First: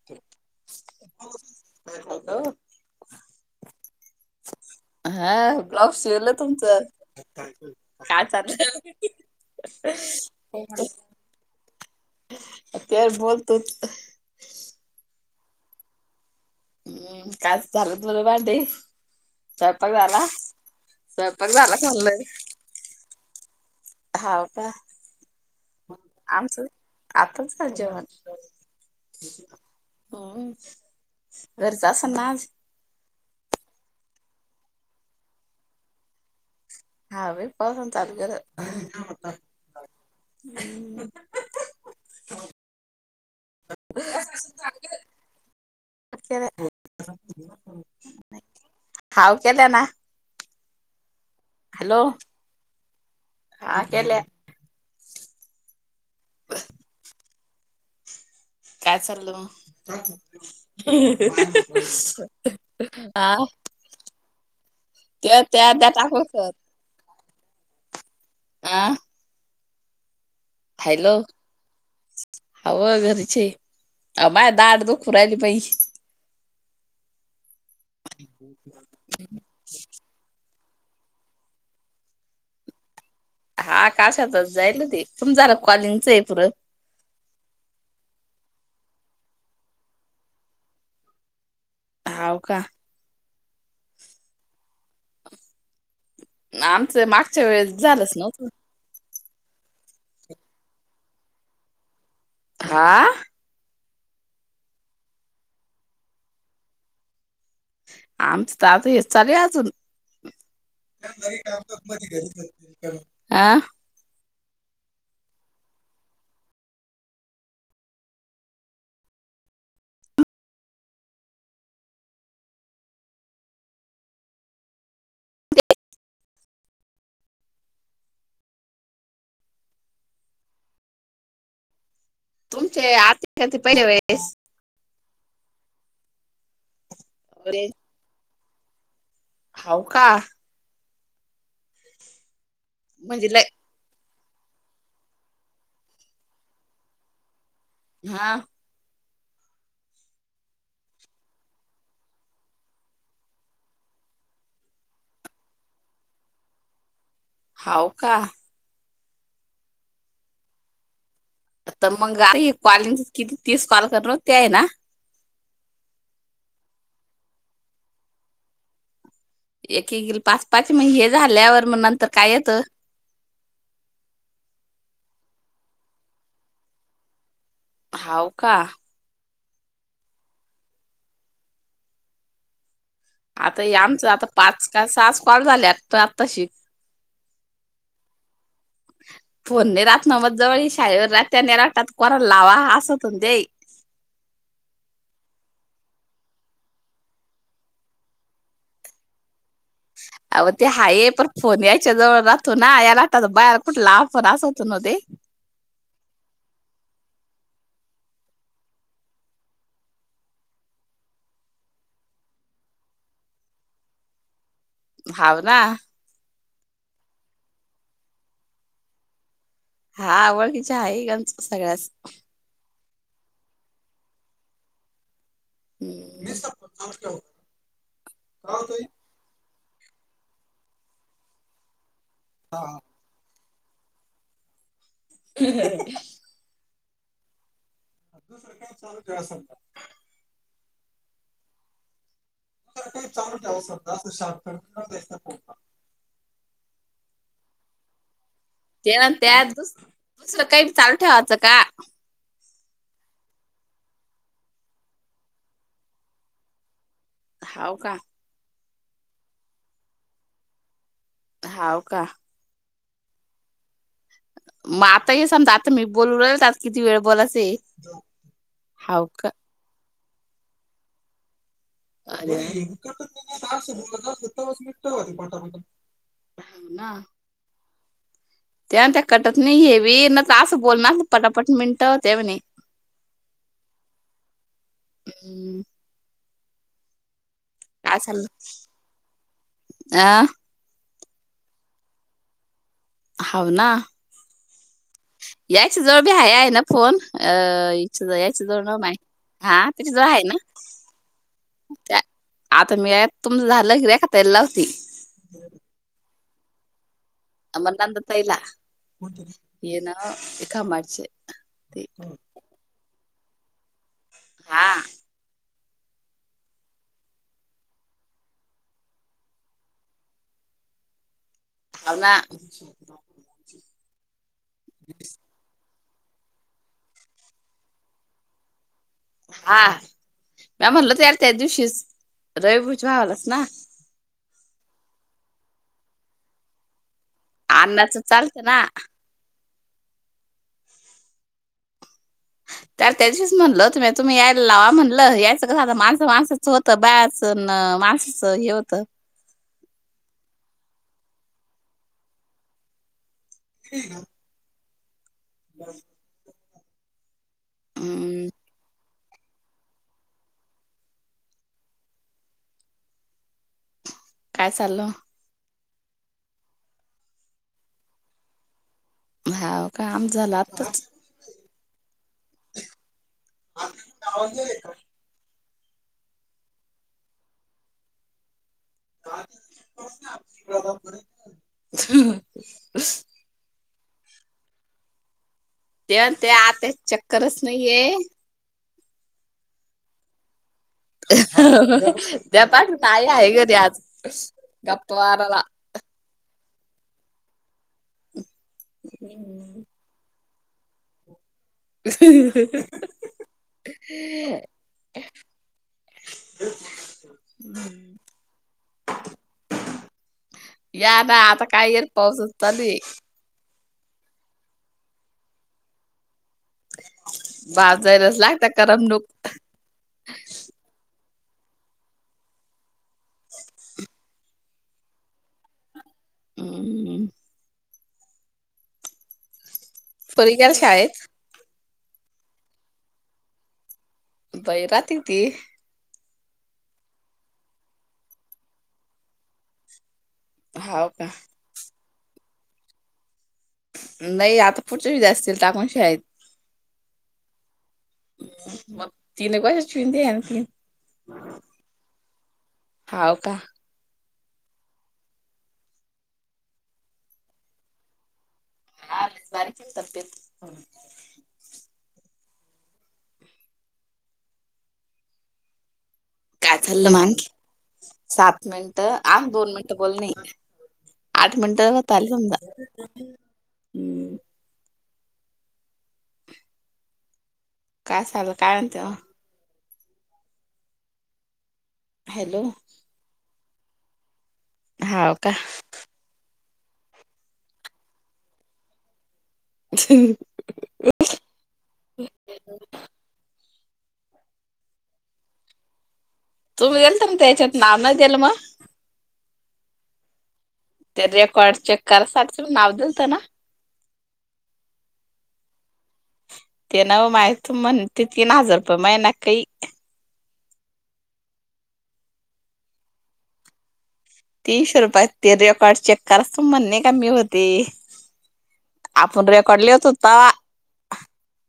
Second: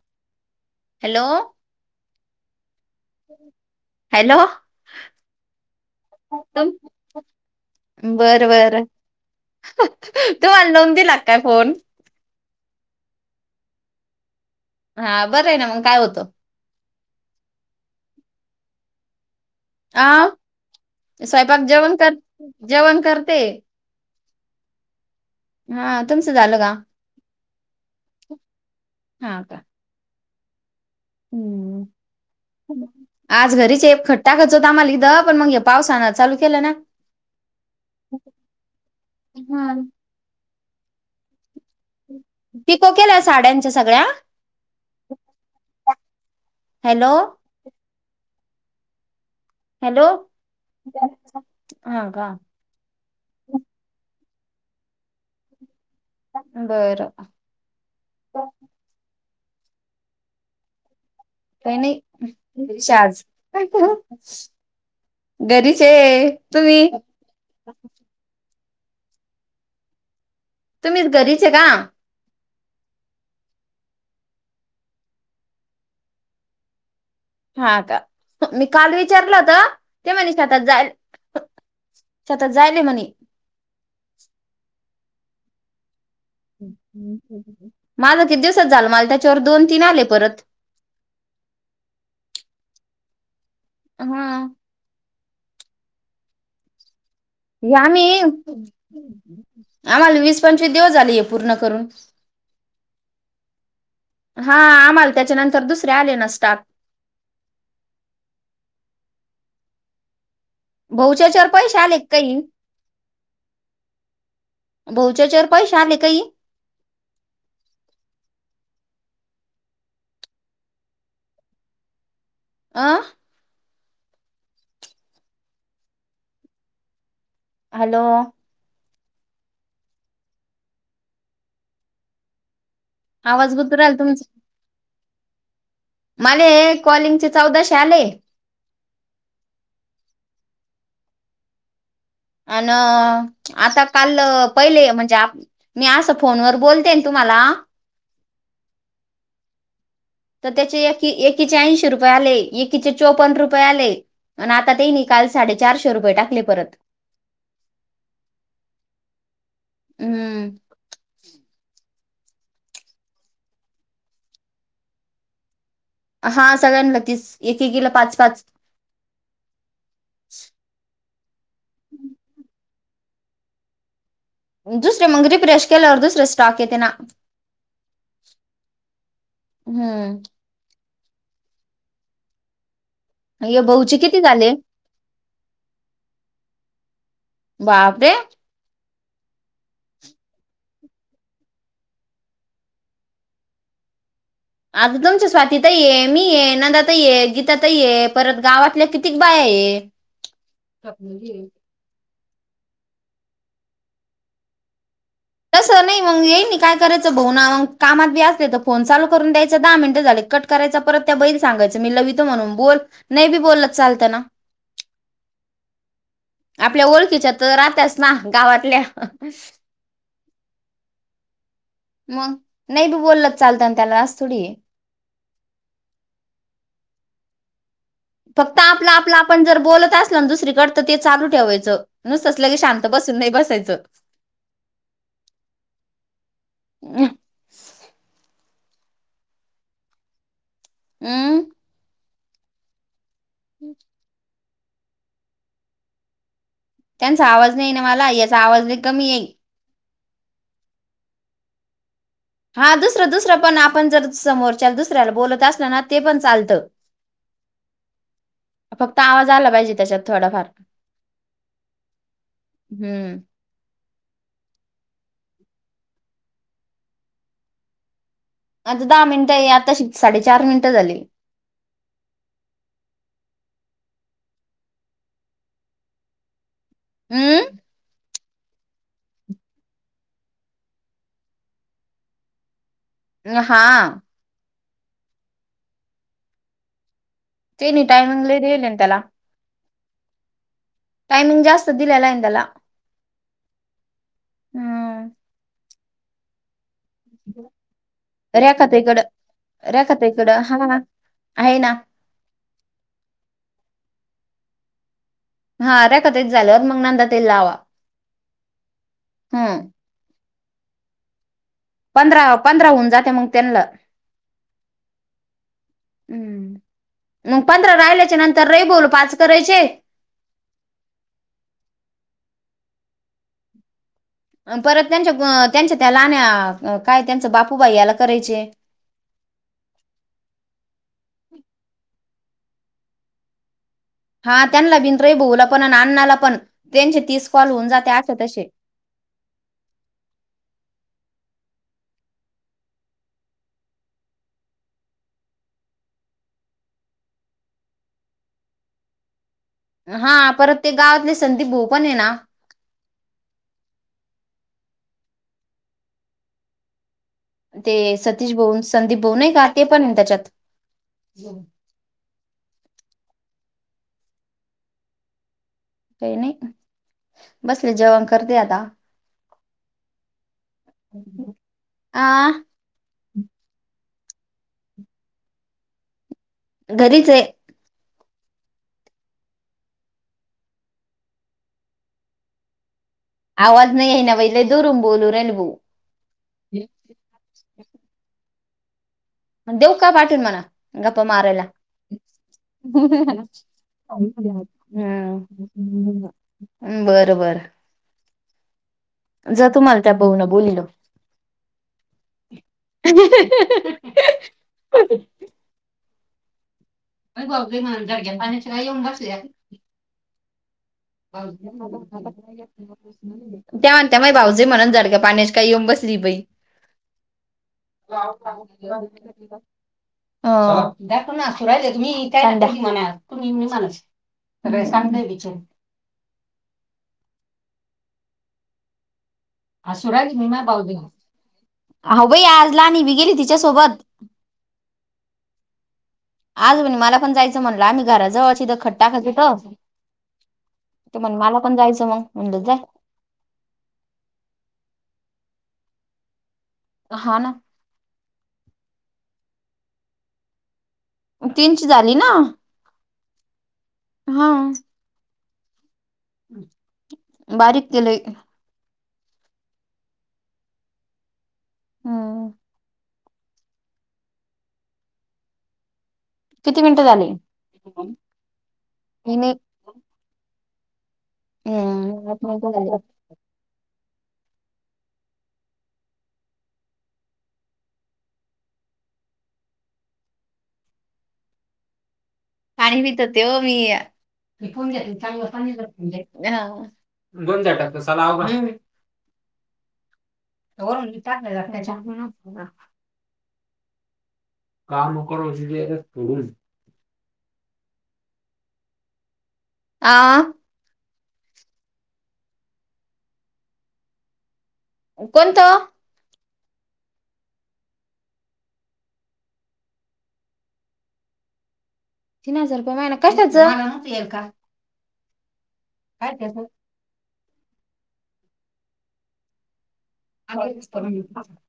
[unintelligible] Hello... हा hello हा... blouse शिवलं तुमचं काय बरं चाललंय बरं.... तुम्हाला लावून दिला काय फोन? तेच बोल तूच हा... बरं ए ना मग... काय होतं? हम्म.... टास्क झालंत... म्हणून भांडते स्वयंपाक आ झाला... स्वयंपाक झाला... जेवण कर खाल्लं जेवण करतेय हाव का? हा तुमचं झालं आमचं... का आताच झालं जेवण हा का हो... हम्म घरीच असाल ना आज? आज घरीच ए... खत टाकायचं होतं आम्हाला हीदं.. पण मग हे पावसानं... चालू केलं ना हा बाई पावसानं चालू केलं.... हा [unintelligible] पिको केल्या साड्यांच्या सगळ्या केल्या हॅलो हाव केल्या ना हॅलो हा हॅलो का हा केल्या बरं काय चाललं मग काही नाही घरीच आज आ तं... त्या... त्या घरीच टाक आहे तुम्ही [unintelligible] [unintelligible] आ तुम्हीच घरीच ए का? हावं... घरीच ए... अवो... मायी दाढ दुखू रायली... पण हा का... मी काल विचारलं होतं... ते म्हनी शेतात जायल शेतात जायेल ए म्हणे हा काशातच जाईल ना ते... तुमचं झाला का कॉलिंगचं हे पुरं? माझं किती दिवसाचं झालं... माला त्याच्यावर दोन तीन आले परत हव का? हा. आमचं माग या आम्ही आम्हाला वीस पंचवीस दिवस झाला हे पूर्ण करून. हा आ हा आम्हाला त्याच्यानंतर दुसरे आले ना स्टाक. आमचं तर आता हेच चाल अजून भाऊच्या याच्यावर पैसे आले का काही अ भाऊच्या याच्यावर पैसे आले काही आं. हॅलो. तुमचे आवाज आर्थिक गुतू पहिला राहिला वेळेस मलाया कॉलिंगचे वेळेस चौदाशे आले. हाऊ का? आण्णा म्हणजे लय आता काल पहिले म्हणजे आप मी असं फोनवर बोलते तुम्हाला हा. तर त्याचे एक एकीचे ऐंशी रुपये आले एकीचे चौपन्न रुपये आले. आणि आता तिने काल साडेचारशे रुपये टाकले परत होऊ का? हम्म. तर मगं ऐक कॉलिंग किती तीस कॉल करणार ते 'हाय ना हा सगळ्यांना तीच एकेकीला पाच पाच एकेकीला पाच पाच मग हे झाल्यावर मग नंतर काय येतं. दुसरे मग री फ्रेश केलंवर दुसरे स्टॉक येते ना. होऊ का? हम्म. हे आता या भाऊचे आमचं किती आता झाले पाच का सहाच कॉल झाल्यात आता आता तशी बापरे ह् [inaudible] फोनने राहात ना मग जवळी शाळेवर रात्याने जातात कोणाला लावा असत हो दे. आता तुमच्या स्वाती ताई आहे मी ये नंदाताई ये गीता ताई ये परत गावातल्या कितीक बाय आहे. अहो ते हाय पर फोन यायच्या जवळ तू ना यायलाटता त बाहेर कुठला आपण अस होतो न ते तसं नाही मग येई नाही, काय करायचं भाऊंना मग कामात बी असते तर फोन चालू करून द्यायचं दहा मिनिटं झाले कट. करायचा परत त्या बाईला सांगायचं मी लवितो म्हणून बोल नाही बी बोललत चालतं ना. होऊ ना. आपल्या ओळखीच्या तर राहतच ना गावातल्या हां आवडीच्यां आहे यांचं सगळ्यांस नाहीं बी बोललं चालतं त्यांला असं थोडी है. मी सबं टवं टवं. फक्तं आपलां आपलां आपणं जर बोलतं असलं नां दुसरीकडं तरं ते चालूं ठेवायचं न तसलं की शांत बसं. नाही बसायचं. हिहि [unintelligible] [unintelligible] [unintelligible] हम काही चालू ठिव शकता सारख गिन्हाईक लय असतं. त्यांचा आवाज नाहीं नां मला यांचा आवाज लयं कमी है. अ [unintelligible] सकाळी चहा ठेवायचं कां? हा दुसरं दुसरं पणं आपणं जर समोरच्यां दुसऱ्यांला बोलतं असलं नां ते पणं चालतं. हांव कां? फक्तं आवाज आला पाहिजे त्यांच्यांत थोडा फार हांव कां? हम्मं. मगं आता हे सांगतं आता मी बोलू राहिल आता किती वेळ बोलाचं है. आता दहा मिनिटं आता साडेचार मिनिटं झालीं. अार सत्तास पटापटा [unintelligible] हो नां हम्म ते त्यां कटतं नाहीं हेवी न तरं असं बोलणार पटापट मिंटते होतात म्हणे [unintelligible] नहां हम्मं तेनी टायमिंग लयं दिलेल आहे त्यांला आ टायमिंग जास्तं दिलेला आहे त्यांला हवं नां हम्म याचं जवळ भी आहे आहे नां फोन अ इ यांची जवळ न माय रेखाताईकडं हां त्यांच्या जवळ आहे नां रेखाताईकडं हा आहे नां आता मी तुमचं झालं कि त्याले लावती हा त्यांच झाल्यावर मगं नंदा आ मगं नंदाताईला हम्म येन कायं कामाचे पंधरा पंधरा होऊन जाते मगं त्यांनां हां हम्मं मगं पंधरा राहिल्यांचे नंतर रवीभाऊले पांच करायचे ह ना [unintelligible] परतं त्यांच्यां त्यांच्यां त्यां लाहाण्यां कायं त्यांचं बापूभयांले करायचे हा रहा म म्हणल तरं त्यां दिवशीच रविभुज व्हावालांच नां हा त्यांना बिंण रविभाऊला पणं अण्नांला पणं त्यांचे तीस कॉल होऊन जाते अन्नाचं आत्या तसें चालतं ना तर त्यां दिवशी म्हणंल तुम्ही यायला लावा म्हणलं यायचं कसं माणसं माणसांच होतं बायाचं तणं माणसांच हे होतं हां परतं ते गावांतले संदीप भाऊ पणं आहे नां ह [unintelligible] बर [unintelligible] ते सतीश भाऊ संदीप भाऊ नयंकां ते पणं आहे त्यांच्यांत काय चाललं काही नाही बसले जेवण करते आता हाव काम झालं आत्ताच आ आ आवाजेयेयं का घरीच रे ह [unintelligible] [unintelligible] आवाज नाहीं आहे नां बाई लयं जोरूत बोलू राहीली भाऊ तेण ते आत्या चक्करंच लयं है देऊ कां पाठून म्हणा गपा मारायंला द्या पाठवून आई आहे घरी आज हम्मं गप्पा मारायला. हम्मं बरं बरं ह् [unintelligible] ज तुम्हाला त्या बह ना बोललो हि हि ह ह ह [inaudible] हशी अ ब्याब झाल्या पाण्याची काय येऊन बसल्यास या आता आता काय येर पाऊसच चालू हाये त्या म्हण त्या मै भाऊजे म्हणून जड ग्या पाण्या काय येऊन बसली बाई बाजारलाच लागता करमणूक दाखव ना असू राहिले तुम्ही का म्हणा तुम्ही म्ह माणसा [unintelligible] रेशम देवीचे हम् ह सुराज मी पोरी मा गेल्या पा शाळेत हो भाई आजला आणि मी गेली तिच्यासोबत [unintelligible] बाै राात ती [unintelligible] आज म्हण मला पण जायचं म्हणलं आम्ही घराजवळचीथं खट्टा खाचोत. हाव ते का म्हणल मला पण जायचंन मग म्हणलंच जा [unintelligible] नाही आता पुढच्या वेळी जास्त येईल [unintelligible] आहेत हा ना. म तिने काये चुन्डे आणती. [unintelligible] तीनची झाली ना आ. हाव का. हा. बारीक केलोय. आधीच बारीक हाय तब्बेत. हम. काय किती मिनिटं चाललं झाले मग नाही सात मिनिट आन नाही दोन मिनिट बोलनेयत. आठ मिनट झालीत हम्म, आठ मिनिटं झाले. आत्ता. काय चालय काय म्हणताय मग. [unintelligible] हॅलो. पानी पीत होते ओ मी. हाव का [unintelligible] हा. [inaudible] छ ह. होन चां न. [inaudible] काम करून शिकली असतीत. [unintelligible] तुम्ही गेलत न तेच्यात मग नाव नाही दिल [unintelligible] मग. आ ते रेकॉर्ड चेक करासाठच्या नाव दिलत ना. [unintelligible] कोणत? ते नवं माई तू म्हणती तीन हजार रुपय मैना कै. [unintelligible] तीन हजार रुपये महिना कशाचं? [unintelligible] तीनश रुपया ते रेकॉर्ड चेक कर त म्हण नाही कमी होत. ते आपण रेकॉर्ड लत होता ते. [unintelligible] [inaudible]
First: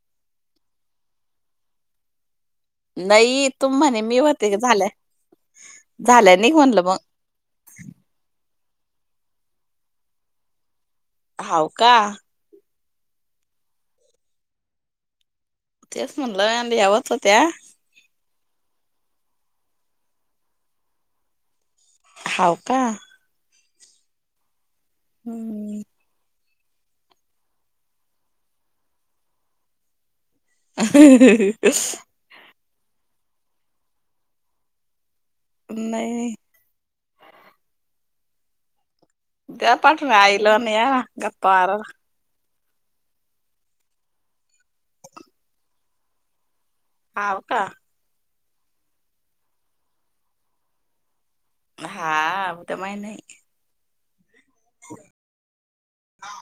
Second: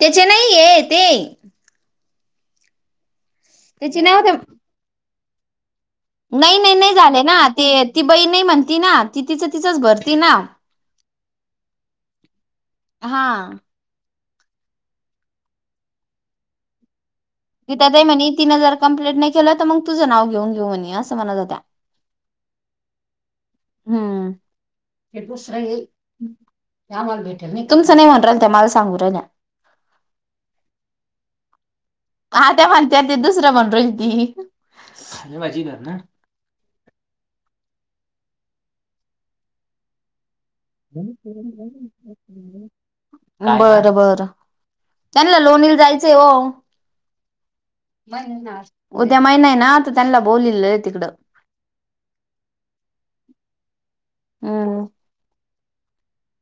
त्याचे नाही ये ते. नाही तुम म्हणे त्याचे नाही मी होते कि झालं. नाही नाही नाही झाले ना ति ती बई नाही म्हणती ना ती तिचं तिचंच बरतीना. [unintelligible] हाव का. हा. तेच म्हणलं देवत होत्या [unintelligible] गीता ताई म्हणी तीन जर कंप्लिट नाय केली तर मग तुज नाव घेऊन घेऊन येई असं म्हणतं होत्या. [unintelligible] हाव का. हम्म हे तश्र. हम्म ला भेटेल मी तुमचं नाही म्हण राल ते मला सांगू रा्या. [unintelligible] आ त्या म्हणते ते दुसरं म्हण रोय त. नाही ्या पाठण आईल नाही या गप्पाार. बरं बर त्यांनला लोणीला जायचंय हो. हाव का म उद्या महिना आहे ना आता त्यांना बोलोललं आहे तिकडं. हा उद माय नाही. हम्. हा.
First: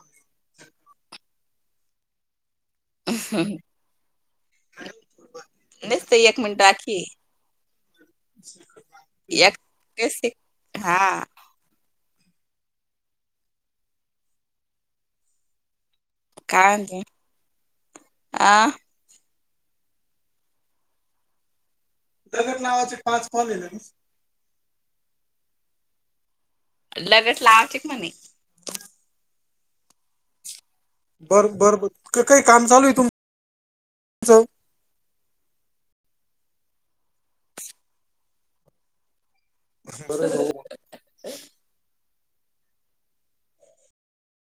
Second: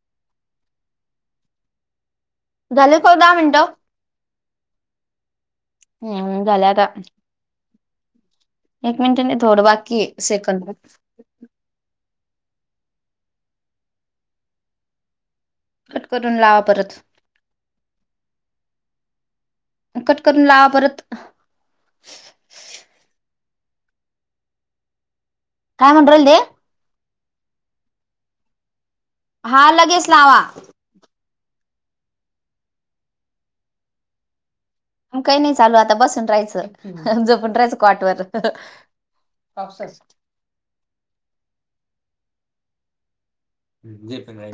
झाले ख दहा मिनटं. नुसतं एक हम् मिनिट घला का. बाकी एक मिनटने दोड बाकीि सेकंद. एक हा कट करून लावा काय परत. म्हणते? आ कट करून लावा परत. दगत नावाचे पाच पनल. काय म्हणटरल ते. लगत लावचिक म्हणे. हा लगेच लावा. बर बरं बर काही काम चालू आहे तुमच. काही नाही चालू आता बसून राहायचं जपून राहायचं कॉट वर. अफसेच. हो. हम ज पण.